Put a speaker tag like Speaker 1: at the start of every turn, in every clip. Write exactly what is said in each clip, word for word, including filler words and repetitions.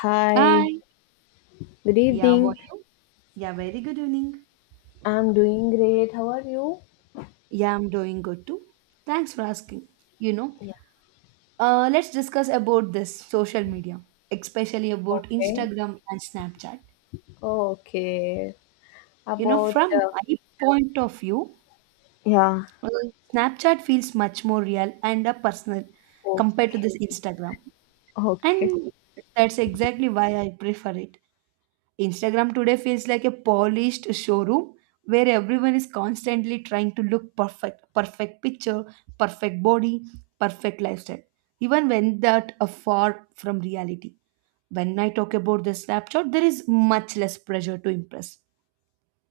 Speaker 1: Hi,
Speaker 2: Hi.
Speaker 1: good
Speaker 2: Yeah, how are
Speaker 1: evening.
Speaker 2: you? Yeah, very good evening.
Speaker 1: I'm doing great. How are you?
Speaker 2: Yeah, I'm doing good too. Thanks for asking. You know,
Speaker 1: Yeah,
Speaker 2: uh, let's discuss about this social media, especially about
Speaker 1: okay.
Speaker 2: Instagram and Snapchat.
Speaker 1: Okay.
Speaker 2: You know,
Speaker 1: About
Speaker 2: from
Speaker 1: Uh,
Speaker 2: my point of view,
Speaker 1: yeah.
Speaker 2: uh, Snapchat feels much more real and uh, personal
Speaker 1: o-
Speaker 2: compared to this Instagram,
Speaker 1: Okay.
Speaker 2: and that's exactly why I prefer it. Instagram today feels like a polished showroom where everyone is constantly trying to look perfect, perfect picture, perfect body, perfect lifestyle, even when that are far from reality. When I talk about the snapshot, there is much less pressure to impress.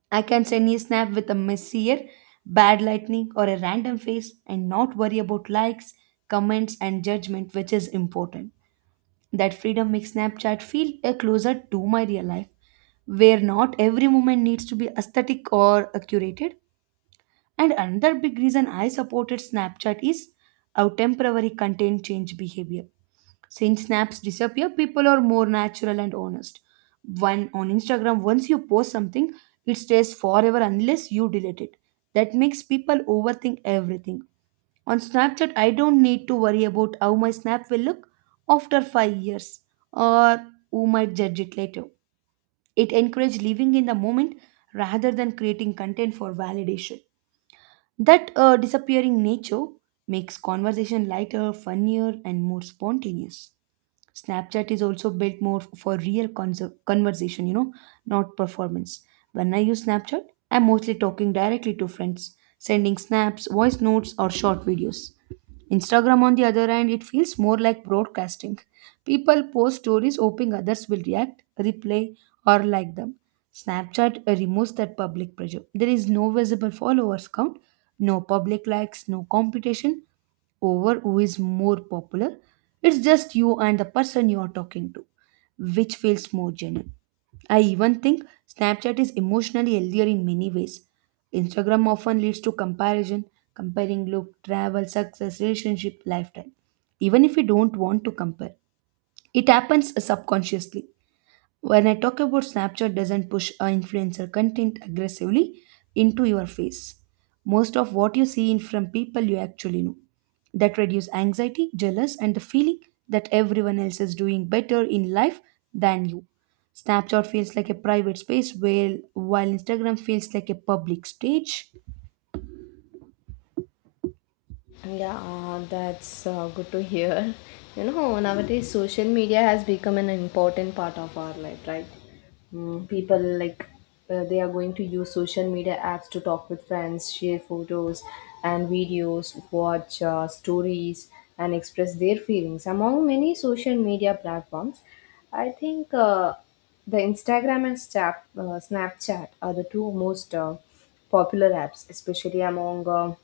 Speaker 2: I can send a snap with a messier, bad lightning, or a random face and not worry about likes, comments, and judgment, which is important. That freedom makes Snapchat feel uh, closer to my real life, where not every moment needs to be aesthetic or uh, curated. And another big reason I supported Snapchat is how temporary content change behavior. Since snaps disappear, people are more natural and honest. One on Instagram, once you post something, it stays forever unless you delete it. That makes people overthink everything on Snapchat. I don't need to worry about how my snap will look after five years or who might judge it later. It encourages living in the moment rather than creating content for validation. That uh, disappearing nature makes conversation lighter, funnier, and more spontaneous. Snapchat is also built more for real conser- conversation, you know, not performance. When I use Snapchat, I'm mostly talking directly to friends, sending snaps, voice notes, or short videos. Instagram, on the other hand, it feels more like broadcasting. People post stories hoping others will react, reply, or like them. Snapchat removes that public pressure. There is no visible followers count, no public likes, no competition, over who is more popular. It's just you and the person you are talking to, which feels more genuine. I even think Snapchat is emotionally healthier in many ways. Instagram often leads to comparison, comparing look, travel, success, relationship, lifetime, even if we don't want to compare. It happens subconsciously. When I talk about Snapchat doesn't push uh, influencer content aggressively into your face. Most of what you see in from people you actually know. That reduce anxiety, jealous, and the feeling that everyone else is doing better in life than you. Snapchat feels like a private space where while Instagram feels like a public stage.
Speaker 1: Yeah, uh, that's uh, good to hear. You know, nowadays social media has become an important part of our life, right? Mm, people like uh, they are going to use social media apps to talk with friends, share photos and videos, watch uh, stories, and express their feelings. Among many social media platforms, I think uh, the Instagram and Snap, uh, Snapchat are the two most uh, popular apps, especially among uh,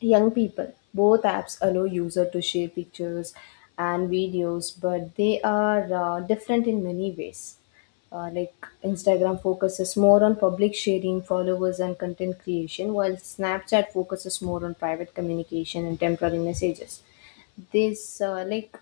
Speaker 1: young people. Both apps allow user to share pictures and videos, but they are uh, different in many ways. Uh, like Instagram focuses more on public sharing, followers, and content creation, while Snapchat focuses more on private communication and temporary messages, this uh, like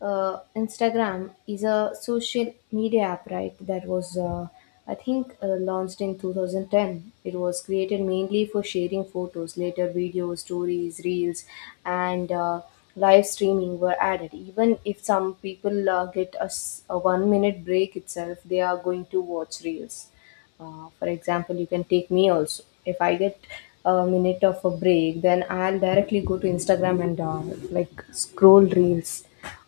Speaker 1: uh, Instagram is a social media app, right? That was uh, I think uh, launched in two thousand ten. It was created mainly for sharing photos, later videos, stories, reels, and uh, live streaming were added. Even if some people uh, get a, s- a one minute break itself, they are going to watch reels. Uh, for example, you can take me also. If I get a minute of a break, then I'll directly go to Instagram and uh, like scroll reels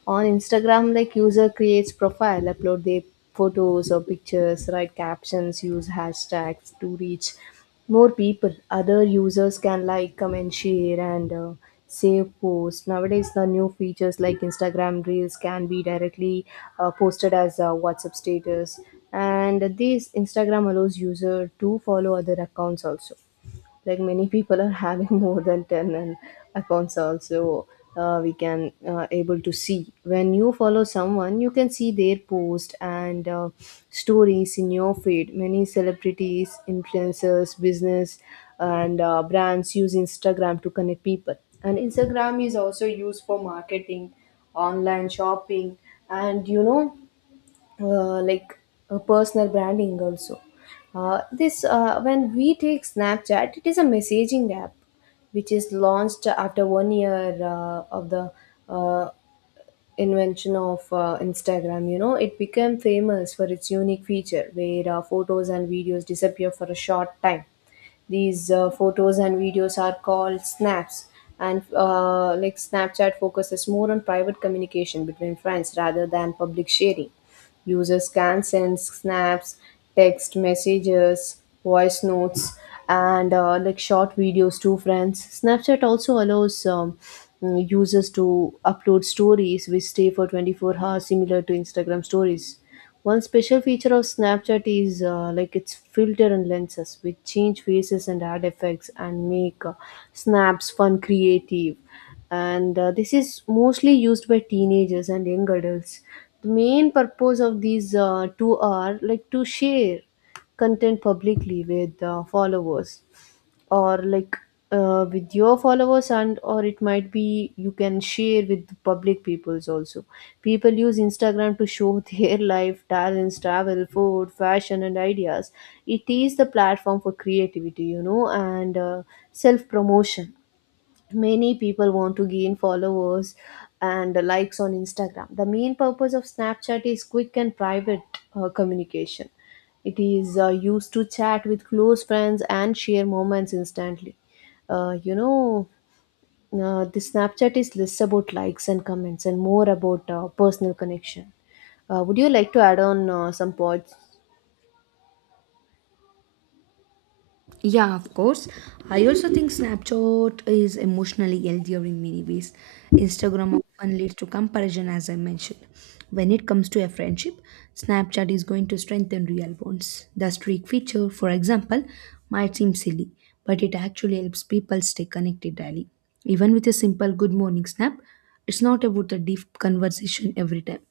Speaker 1: on Instagram. Like, user creates profile, upload their photos or pictures, write captions, use hashtags to reach more people. Other users can like, comment, share, and uh, save posts. Nowadays, the new features like Instagram Reels can be directly uh, posted as a WhatsApp status, and this Instagram allows user to follow other accounts also, like many people are having more than ten and accounts also. Uh, we can uh, able to see, when you follow someone you can see their post and uh, stories in your feed. Many celebrities, influencers, business and uh, brands use Instagram to connect people, and Instagram is also used for marketing, online shopping, and you know, uh, like uh, personal branding also. uh, this uh, when we take Snapchat, it is a messaging app which is launched after one year uh, of the uh, invention of uh, Instagram. You know, it became famous for its unique feature where uh, photos and videos disappear for a short time. These uh, photos and videos are called snaps, and uh, like Snapchat focuses more on private communication between friends rather than public sharing. Users can send snaps, text messages, voice notes, and uh, like short videos to friends. Snapchat also allows um, mm, users to upload stories which stay for twenty-four hours, similar to Instagram stories. One special feature of Snapchat is uh, like its filter and lenses, which change faces and add effects and make uh, snaps fun, creative. And uh, this is mostly used by teenagers and young adults. The main purpose of these uh, two are like to share content publicly with uh, followers, or like uh, with your followers, and or it might be you can share with the public peoples also. People use Instagram to show their life, talents, travel, food, fashion and ideas. It is the platform for creativity, you know, and uh, self promotion. Many people want to gain followers and likes on Instagram. The main purpose of Snapchat is quick and private uh, communication. It is uh, used to chat with close friends and share moments instantly. uh, you know, uh, the Snapchat is less about likes and comments and more about uh, personal connection. uh, would you like to add on uh, some points?
Speaker 2: Yeah, of course. I also think Snapchat is emotionally healthier in many ways. Instagram often leads to comparison, as I mentioned. When it comes to a friendship, Snapchat is going to strengthen real bonds. The streak feature, for example, might seem silly, but it actually helps people stay connected daily. Even with a simple good morning snap, it's not about the deep conversation every time,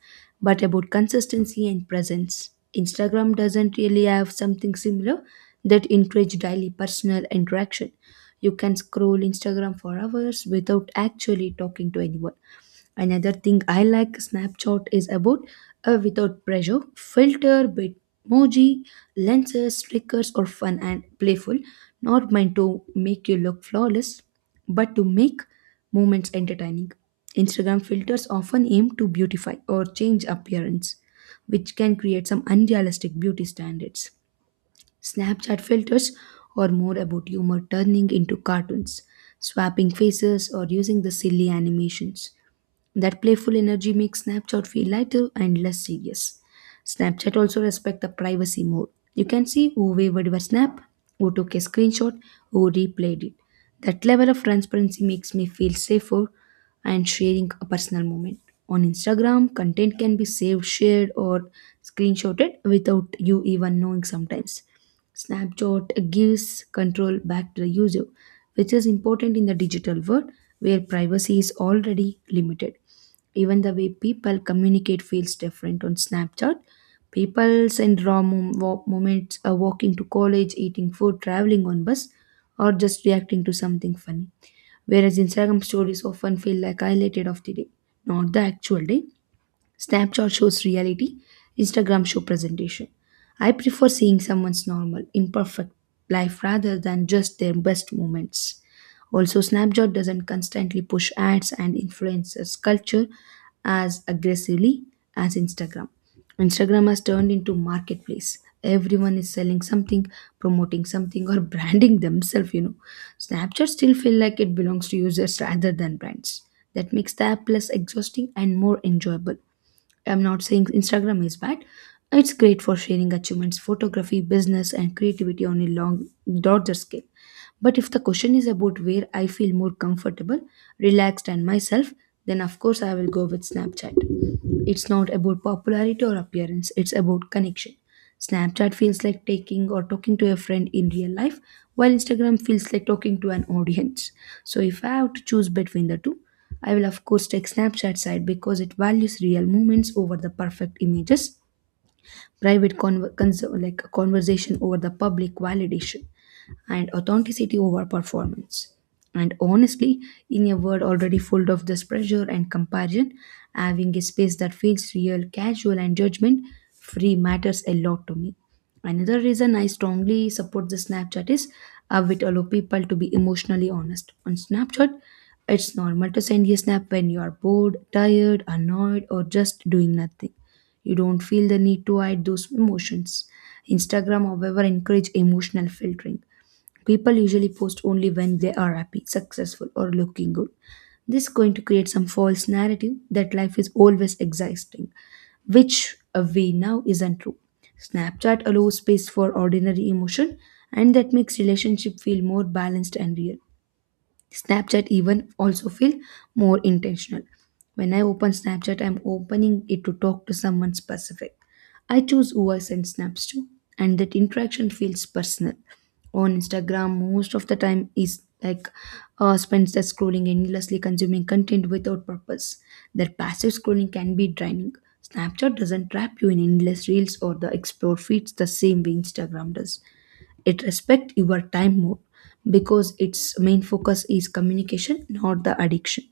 Speaker 2: but about consistency and presence. Instagram doesn't really have something similar that encourage daily personal interaction. You can scroll Instagram for hours without actually talking to anyone. Another thing I like Snapchat is about a without pressure filter, bitmoji, lenses, stickers or fun and playful, not meant to make you look flawless, but to make moments entertaining. Instagram filters often aim to beautify or change appearance, which can create some unrealistic beauty standards. Snapchat filters are more about humor turning into cartoons, swapping faces, or using the silly animations. That playful energy makes Snapchat feel lighter and less serious. Snapchat also respect the privacy more. You can see who wavered your snap, who took a screenshot, who replayed it. That level of transparency makes me feel safer and sharing a personal moment. On Instagram, content can be saved, shared, or screenshotted without you even knowing sometimes. Snapchat gives control back to the user which is important in the digital world where privacy is already limited. Even the way people communicate feels different on Snapchat. People send raw mom- wa- moments, uh, walking to college, eating food, traveling on bus, or just reacting to something funny. Whereas Instagram stories often feel like highlighted of the day, not the actual day. Snapchat shows reality, Instagram show presentation. I prefer seeing someone's normal, imperfect life rather than just their best moments. Also, Snapchat doesn't constantly push ads and influencers culture as aggressively as Instagram. Instagram has turned into marketplace. Everyone is selling something, promoting something, or branding themselves, you know. Snapchat still feel like it belongs to users rather than brands. That makes the app less exhausting and more enjoyable. I'm not saying Instagram is bad. It's great for sharing achievements, photography, business, and creativity on a long, larger scale. But if the question is about where I feel more comfortable, relaxed, and myself, then of course I will go with Snapchat. It's not about popularity or appearance, it's about connection. Snapchat feels like taking or talking to a friend in real life, while Instagram feels like talking to an audience. So if I have to choose between the two, I will of course take Snapchat side because it values real moments over the perfect images, private conver- cons- like conversation over the public validation and authenticity over performance. And honestly, in a world already full of this pressure and comparison, having a space that feels real, casual, and judgment free matters a lot to me. Another reason I strongly support the Snapchat is how it allows people to be emotionally honest. On Snapchat, it's normal to send a snap when you are bored, tired, annoyed, or just doing nothing. You don't feel the need to hide those emotions. Instagram, however, encourage emotional filtering. People usually post only when they are happy, successful, or looking good. This is going to create some false narrative that life is always exciting, which uh, we now isn't true. Snapchat allows space for ordinary emotion, and that makes relationship feel more balanced and real. Snapchat even also feel more intentional. When I open Snapchat, I'm opening it to talk to someone specific. I choose who I send snaps to, and that interaction feels personal. On Instagram, most of the time is like uh, spends that scrolling endlessly, consuming content without purpose. That passive scrolling can be draining. Snapchat doesn't trap you in endless reels or the explore feeds the same way Instagram does. It respect your time more because its main focus is communication not the addiction.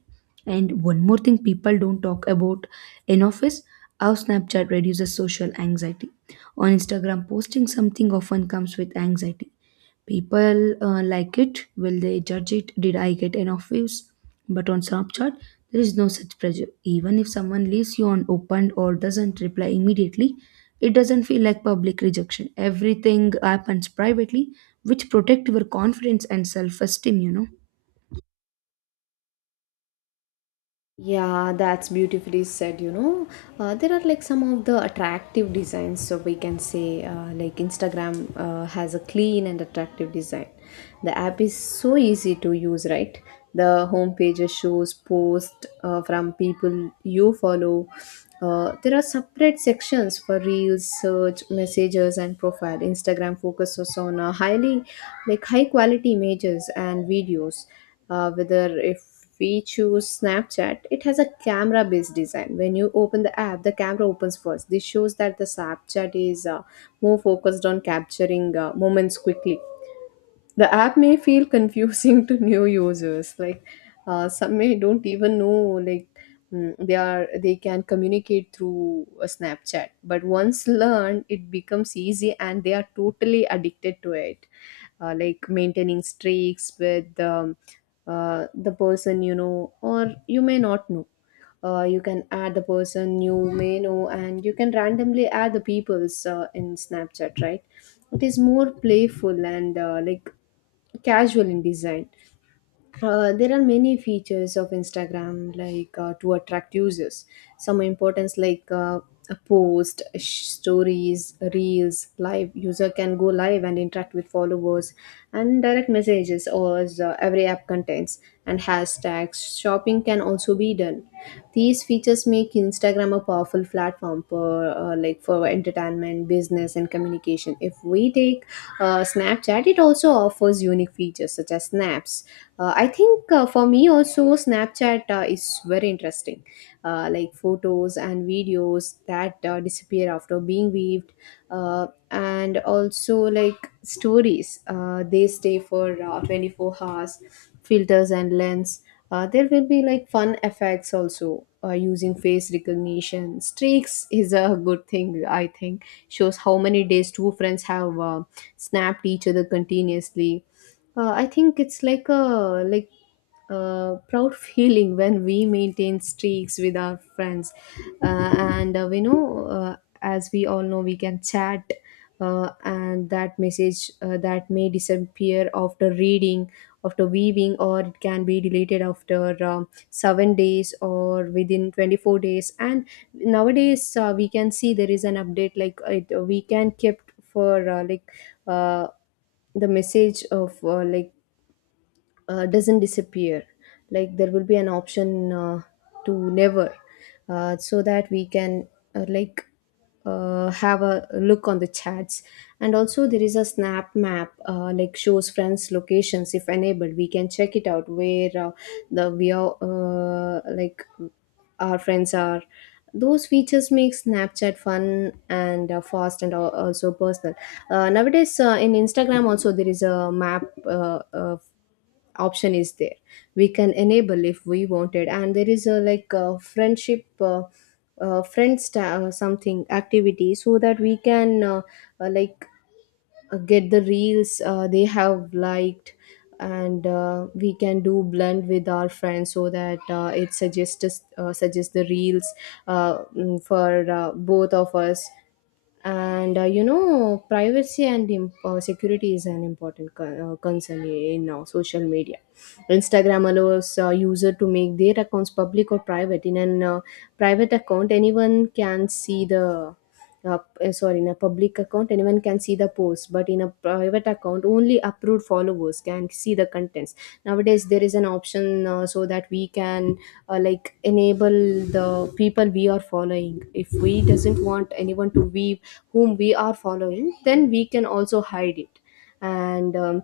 Speaker 2: And one more thing people don't talk about enough is how Snapchat reduces social anxiety. On Instagram posting something often comes with anxiety. People uh, like it. Will they judge it? Did I get enough views? But on Snapchat, there is no such pressure. Even if someone leaves you unopened or doesn't reply immediately, it doesn't feel like public rejection. Everything happens privately, which protect your confidence and self-esteem. You know.
Speaker 1: Yeah, that's beautifully said. You know, uh, there are like some of the attractive designs, so we can say, uh, like Instagram uh, has a clean and attractive design. The app is so easy to use, right? The homepage shows posts uh, from people you follow. Uh, there are separate sections for reels, search, messages, and profile. Instagram focuses on uh, highly, like high quality images and videos. uh, whether if we choose Snapchat, it has a camera based design. When you open the app, the camera opens first. This shows that the Snapchat is uh, more focused on capturing uh, moments quickly. The app may feel confusing to new users. Like uh, some may don't even know, like mm, they are they can communicate through a Snapchat, but once learned, it becomes easy and they are totally addicted to it. uh, like maintaining streaks with um, uh, the person you know or you may not know. Uh, you can add the person you may know and you can randomly add the people's uh, in Snapchat, right? It is more playful and uh, like casual in design. uh, there are many features of Instagram like uh, to attract users. Some importance like uh, a post, sh- stories, reels, live. User can go live and interact with followers, and direct messages, or as, uh, every app contains, and hashtags. Shopping can also be done. These features make Instagram a powerful platform for uh, like for entertainment, business, and communication. If we take uh, Snapchat, it also offers unique features such as snaps. uh, I think uh, for me also Snapchat uh, is very interesting. uh, like photos and videos that uh, disappear after being viewed, uh, and also like stories, uh, they stay for uh, twenty-four hours. Filters and lens, uh, there will be like fun effects also, uh, using face recognition. Streaks is a good thing, I think, shows how many days two friends have uh, snapped each other continuously. uh, I think it's like a like a proud feeling when we maintain streaks with our friends, uh, and uh, we know, uh, as we all know, we can chat, uh, and that message uh, that may disappear after reading, after viewing, or it can be deleted after um, seven days or within twenty four days. And nowadays uh, we can see there is an update like it, we can kept for uh, like. Uh, the message of uh, like uh, doesn't disappear, like there will be an option uh, to never, uh, so that we can uh, like uh, have a look on the chats. And also there is a snap map, uh, like shows friends locations if enabled. We can check it out, where uh, the we are, uh, like our friends are. Those features make Snapchat fun and uh, fast, and al- also personal. uh, nowadays, uh, in Instagram also there is a map, uh, uh, option is there. We can enable if we wanted, and there is a like a friendship uh, uh, friend sta- uh, something activity, so that we can uh, uh, like uh, get the reels uh, they have liked. And uh, we can do blend with our friends so that uh, it suggests us- uh, suggests the reels uh, mm, for uh, both of us. And uh, you know, privacy and im- uh, security is an important con- uh, concern in uh, social media. Instagram allows uh, user to make their accounts public or private. In an uh, private account anyone can see the uh, p- uh, sorry, in a public account anyone can see the post, but in a private account only approved followers can see the contents. Nowadays there is an option, uh, so that we can uh, like enable the people we are following. If we doesn't want anyone to be whom we are following, then we can also hide it. And um,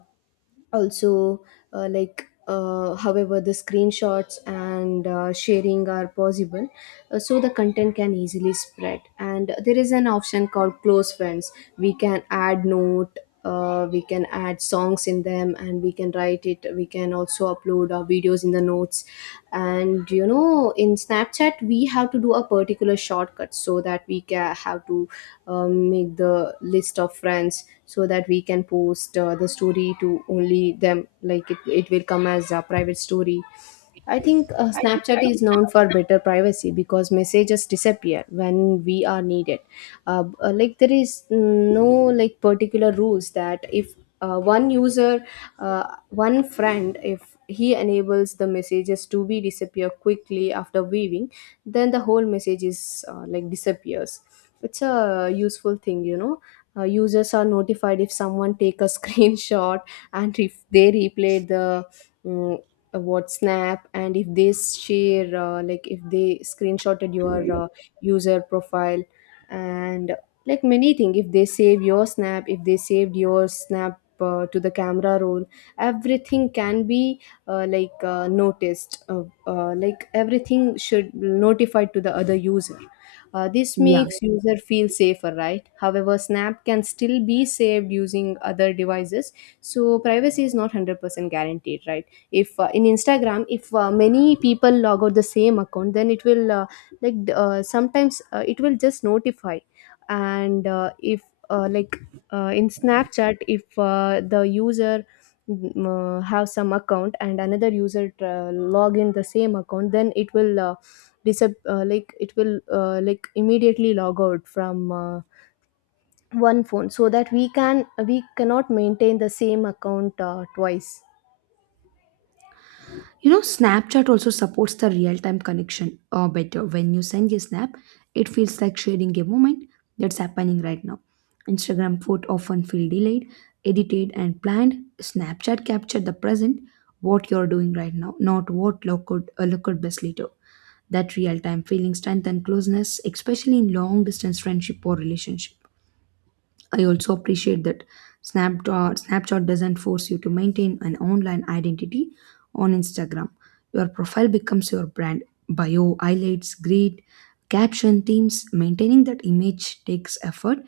Speaker 1: also, uh, like uh, however the screenshots and uh, sharing are possible, uh, so the content can easily spread. And there is an option called close friends. We can add note, uh, we can add songs in them and we can write it. We can also upload our videos in the notes. And you know, in Snapchat we have to do a particular shortcut, so that we can have to um, make the list of friends, so that we can post uh, the story to only them, like it, it will come as a private story. I think uh, Snapchat is known for better privacy because messages disappear when we are needed. Uh, b- uh, like there is no like particular rules, that if uh, one user, uh, one friend, if he enables the messages to be disappear quickly after viewing, then the whole message is uh, like disappears. It's a useful thing, you know. Uh, users are notified if someone take a screenshot, and if they replayed the mm, uh, WhatsApp, and if they share, uh, like if they screenshotted your uh, user profile, and like many things, if they save your snap, if they saved your snap uh, to the camera roll, everything can be uh, like uh, noticed. Uh, uh, like everything should notified to the other user. Uh, this
Speaker 2: Yeah.
Speaker 1: makes user feel safer, right? However, Snap can still be saved using other devices, so privacy is not one hundred percent guaranteed, right? if uh, in Instagram, if uh, many people log out the same account, then it will uh, like d- uh, sometimes uh, it will just notify. And uh, if uh, like uh, in Snapchat, if uh, the user mm, uh, have some account and another user uh, log in the same account, then it will uh, disap- uh, like it will uh, like immediately log out from uh, one phone, so that we can we cannot maintain the same account uh, twice.
Speaker 2: You know, Snapchat also supports the real time connection uh, better. When you send a snap, it feels like sharing a moment that's happening right now. Instagram photo often feel delayed, edited, and planned. Snapchat capture the present, what you're doing right now, not what look could uh, look could best later. That real time feeling strength and closeness, especially in long distance friendship or relationship. I also appreciate that Snapchat, Snapchat doesn't force you to maintain an online identity on Instagram. Your profile becomes your brand. Bio, highlights, grid, caption, themes. Maintaining that image takes effort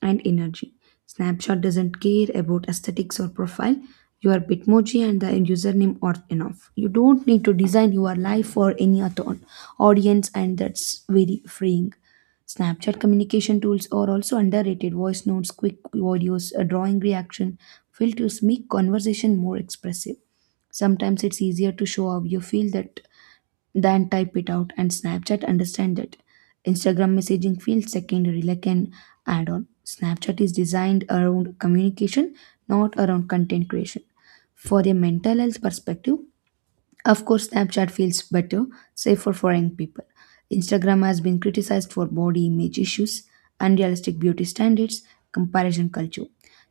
Speaker 2: and energy. Snapchat doesn't care about aesthetics or profile. Your Bitmoji and the username are enough. You don't need to design your life for any other audience, and that's very freeing. Snapchat communication tools are also underrated. Voice notes, quick videos, a drawing reaction filters make conversation more expressive. Sometimes it's easier to show how you feel that than type it out, and Snapchat understand that. Instagram messaging feels secondary, like an add-on. Snapchat is designed around communication, not around content creation. For a mental health perspective, of course, Snapchat feels better, safer for young people. Instagram has been criticized for body image issues, unrealistic beauty standards, comparison culture.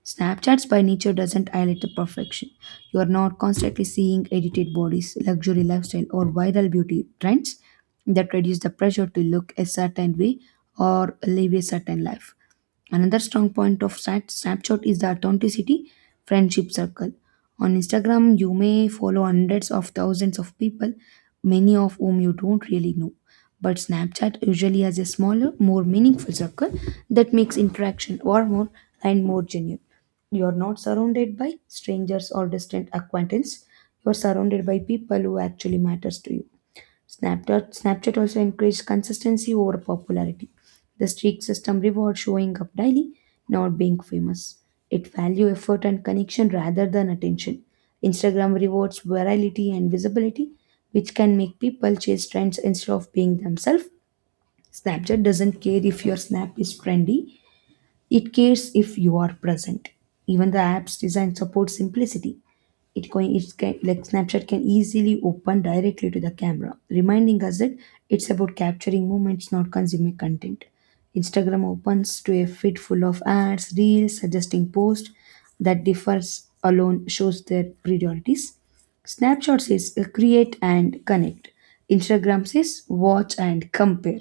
Speaker 2: Snapchat's by nature doesn't highlight the perfection. You are not constantly seeing edited bodies, luxury lifestyle, or viral beauty trends that reduce the pressure to look a certain way or live a certain life. Another strong point of Snap- Snapchat is the authenticity friendship circle. On Instagram, you may follow hundreds of thousands of people, many of whom you don't really know. But Snapchat usually has a smaller, more meaningful circle that makes interaction warmer and more genuine. You are not surrounded by strangers or distant acquaintances. You are surrounded by people who actually matters to you. Snapchat, Snapchat also encouraged consistency over popularity. The streak system rewards showing up daily, not being famous. It value effort and connection rather than attention. Instagram rewards virality and visibility, which can make people chase trends instead of being themselves. Snapchat doesn't care if your snap is trendy, it cares if you are present. Even the app's design supports simplicity. It going it's ca- like Snapchat can easily open directly to the camera, reminding us that it's about capturing moments, not consuming content. Instagram opens to a feed full of ads, reels, suggesting posts. That differs alone shows their priorities. Snapchat says, uh, create and connect. Instagram says watch and compare.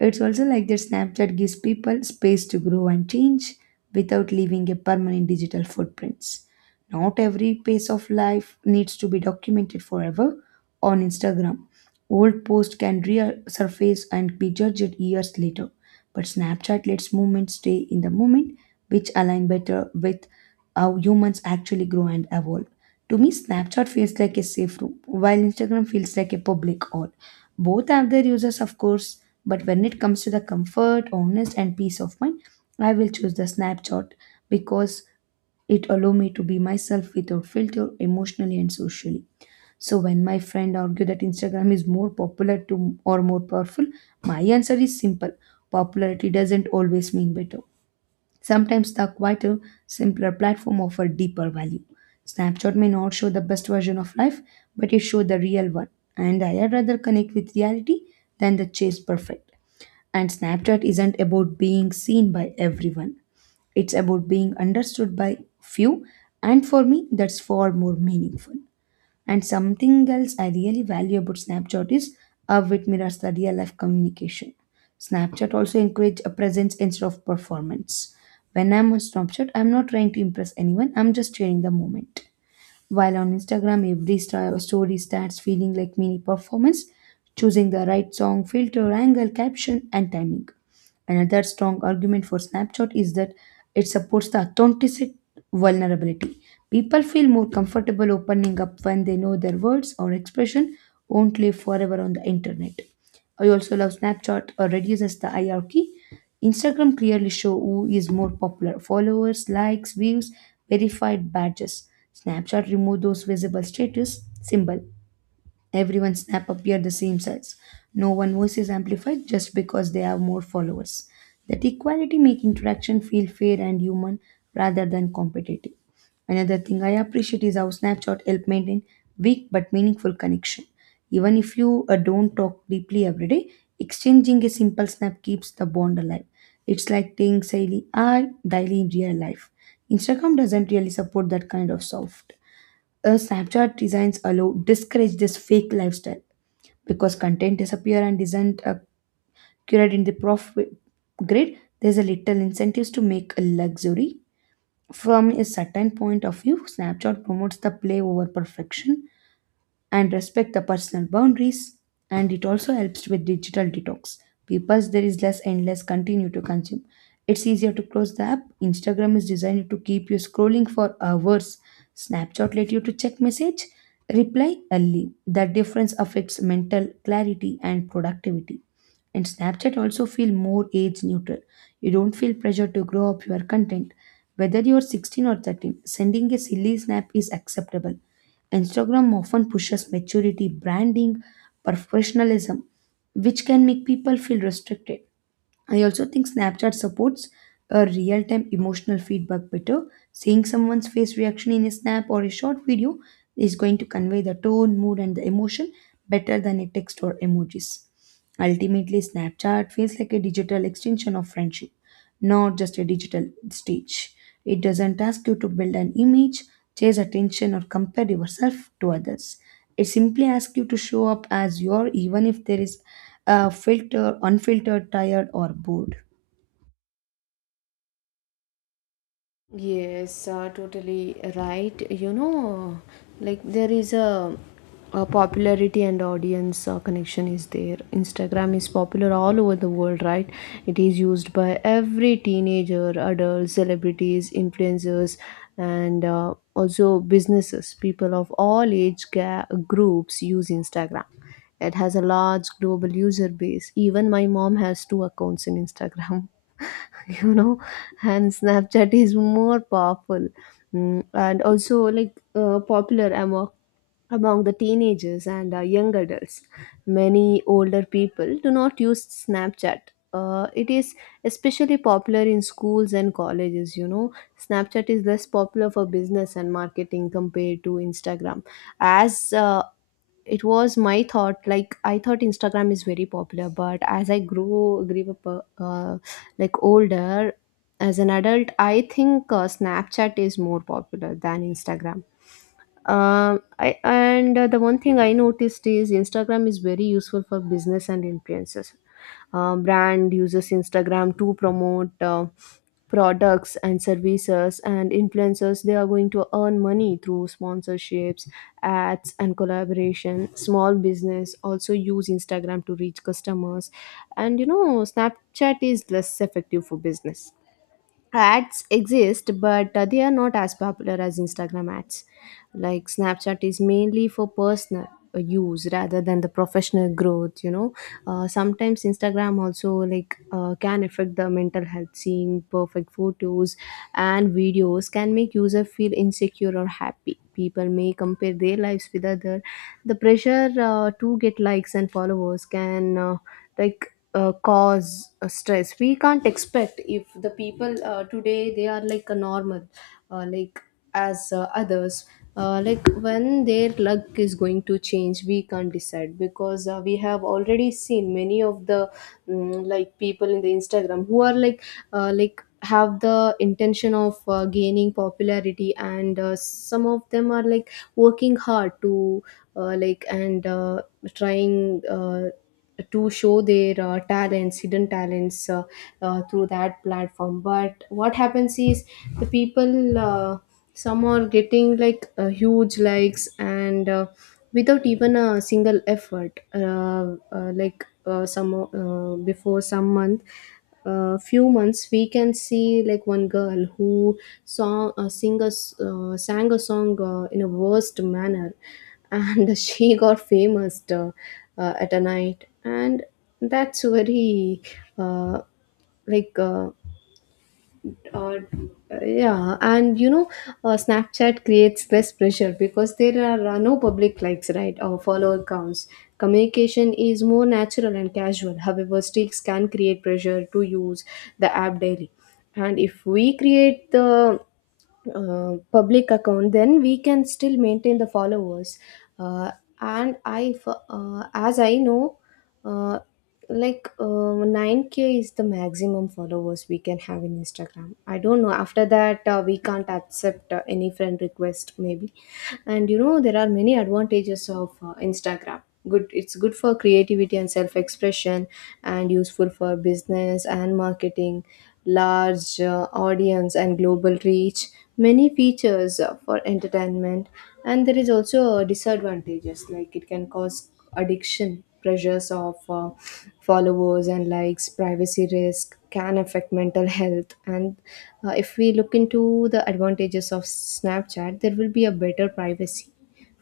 Speaker 2: It's also like that Snapchat gives people space to grow and change without leaving a permanent digital footprints. Not every phase of life needs to be documented forever on Instagram. Old posts can resurface and be judged years later, but Snapchat lets moments stay in the moment, which align better with how humans actually grow and evolve. To me, Snapchat feels like a safe room, while Instagram feels like a public hall. Both have their uses, of course, but when it comes to the comfort, honest, and peace of mind, I will choose the snapshot because it allow me to be myself without filter, emotionally and socially. So when my friend argue that Instagram is more popular to or more powerful, my answer is simple: popularity doesn't always mean better. Sometimes the quieter, simpler platform offer deeper value. Snapshot may not show the best version of life, but it shows the real one. And I rather connect with reality than the chase perfect. And Snapchat isn't about being seen by everyone. It's about being understood by few, and for me, that's far more meaningful. And something else I really value about Snapchat is how it mirrors the real life communication. Snapchat also encourages a presence instead of performance. When I'm on Snapchat, I'm not trying to impress anyone, I'm just sharing the moment. While on Instagram, every st- story starts feeling like mini performance, choosing the right song, filter, angle, caption, and timing. Another strong argument for Snapchat is that it supports the authenticity vulnerability. People feel more comfortable opening up when they know their words or expression won't live forever on the internet. I also love Snapchat or reduces the hierarchy. Instagram clearly show who is more popular, followers, likes, views, verified badges. Snapchat remove those visible status symbol. Everyone's snap appear the same size. No one voice is amplified just because they have more followers. That equality make interaction feel fair and human rather than competitive. Another thing I appreciate is how Snapchat help maintain weak but meaningful connection. Even if you uh, don't talk deeply every day, exchanging a simple snap keeps the bond alive. It's like saying daily, I daily in real life. Instagram doesn't really support that kind of soft. uh, Snapchat designs allow discourage this fake lifestyle because content disappear and isn't uh, curated in the profit grid. There's a little incentives to make a luxury. From a certain point of view, Snapchat promotes the play over perfection and respect the personal boundaries, and it also helps with digital detox because there is less endless continue to consume. It's easier to close the app. Instagram is designed to keep you scrolling for hours. Snapchat let you to check message, reply, and leave. That difference affects mental clarity and productivity. And Snapchat also feel more age neutral. You don't feel pressure to grow up your content. Whether you're sixteen or thirteen, sending a silly snap is acceptable. Instagram often pushes maturity, branding, professionalism, which can make people feel restricted. I also think Snapchat supports a real time emotional feedback better. Seeing someone's face reaction in a snap or a short video is going to convey the tone, mood, and the emotion better than a text or emojis. Ultimately, Snapchat feels like a digital extension of friendship, not just a digital stage. It doesn't ask you to build an image, chase attention, or compare yourself to others. It simply asks you to show up as you are, even if there is a filter, unfiltered, tired, or bored.
Speaker 1: Yes, uh, totally right. You know, like there is a, a popularity and audience uh, connection is there. Instagram is popular all over the world, right? It is used by every teenager, adults, celebrities, influencers, and uh, also businesses. People of all age ga- groups use Instagram. It has a large global user base. Even my mom has two accounts in Instagram. You know, and Snapchat is more powerful, mm, and also like uh, popular among among the teenagers and uh, young adults. Many older people do not use Snapchat. Uh, it is especially popular in schools and colleges, you know. Snapchat is less popular for business and marketing compared to Instagram. As uh, It was my thought, like, I thought Instagram is very popular, but as I grew grew up, uh, uh, like older as an adult, I think uh, Snapchat is more popular than Instagram. Um I and uh, The one thing I noticed is Instagram is very useful for business and influencers. Uh, brand uses Instagram to promote uh, products and services, and influencers, they are going to earn money through sponsorships, ads, and collaboration. Small business also use Instagram to reach customers. And you know, Snapchat is less effective for business. Ads exist, but uh, they are not as popular as Instagram ads. Like Snapchat is mainly for personal uh, use rather than the professional growth, you know. Uh, sometimes Instagram also like uh, can affect the mental health. Seeing perfect photos and videos can make user feel insecure or happy. People may compare their lives with other. The pressure uh, to get likes and followers can uh, like uh, cause uh, stress. We can't expect if the people uh, today they are like a normal, uh, like as uh, others uh, like when their luck is going to change, we can't decide, because uh, we have already seen many of the mm, like people in the Instagram who are like uh, like have the intention of uh, gaining popularity, and uh, some of them are like working hard to, uh, like and uh, trying uh, to show their uh, talents, hidden talents, uh, uh, through that platform. But what happens is the people, uh, some are getting like uh, huge likes and, uh, without even a single effort. Uh, uh, like uh, some uh, before some month uh, Few months, we can see like one girl who saw a sing uh, sang a song uh, in a worst manner, and she got famous uh, uh, at a night. And that's very, uh, like uh, uh, yeah. And you know, uh, Snapchat creates less pressure because there are uh, no public likes, right, or follower counts. Communication is more natural and casual. However, streaks can create pressure to use the app daily. And if we create the uh, public account, then we can still maintain the followers. uh, and i f- uh, as I know, uh, like uh, nine k is the maximum followers we can have in Instagram. I don't know, after that uh, we can't accept uh, any friend request maybe. And you know, there are many advantages of uh, Instagram. Good, it's good for creativity and self expression, and useful for business and marketing, large uh, audience and global reach, many features uh, for entertainment. And there is also uh, disadvantages, like it can cause addiction, pressures of uh, followers and likes, privacy risk, can affect mental health. And uh, if we look into the advantages of Snapchat, there will be a better privacy,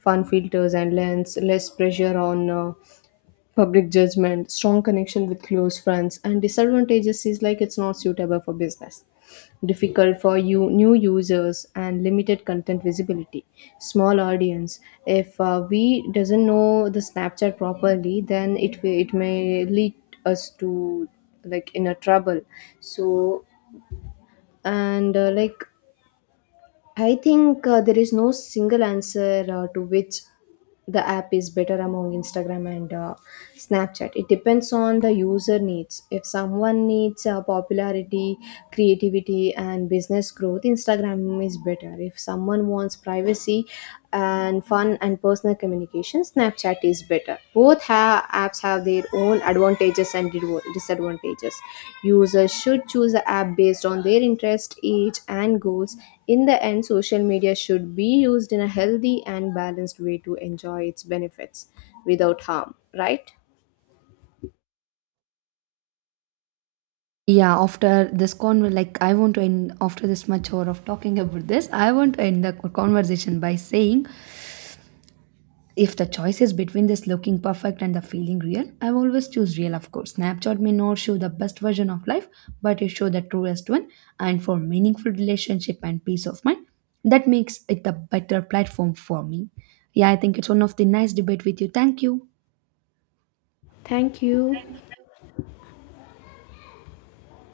Speaker 1: fun filters and lens, less pressure on uh, public judgment, strong connection with close friends. And disadvantages is like it's not suitable for business, difficult for you new users, and limited content visibility, small audience. If uh, we doesn't know the Snapchat properly, then it will- it may lead us to like inner trouble. So, and uh, like I think uh, there is no single answer uh, to which the app is better among Instagram and uh, Snapchat. It depends on the user needs. If someone needs uh, popularity, creativity, and business growth, Instagram is better. If someone wants privacy and fun and personal communication, Snapchat is better. Both ha- apps have their own advantages and divo- disadvantages. Users should choose the app based on their interest, age, and goals. In the end, social media should be used in a healthy and balanced way to enjoy its benefits without harm, right?
Speaker 2: Yeah, after this con, like, I want to end after this much hour of talking about this. I want to end the conversation by saying, if the choice is between this looking perfect and the feeling real, I always choose real, of course. Snapchat may not show the best version of life, but it shows the truest one. And for meaningful relationship and peace of mind, that makes it a better platform for me. Yeah, I think it's one of the nice debate with you. Thank you.
Speaker 1: Thank you.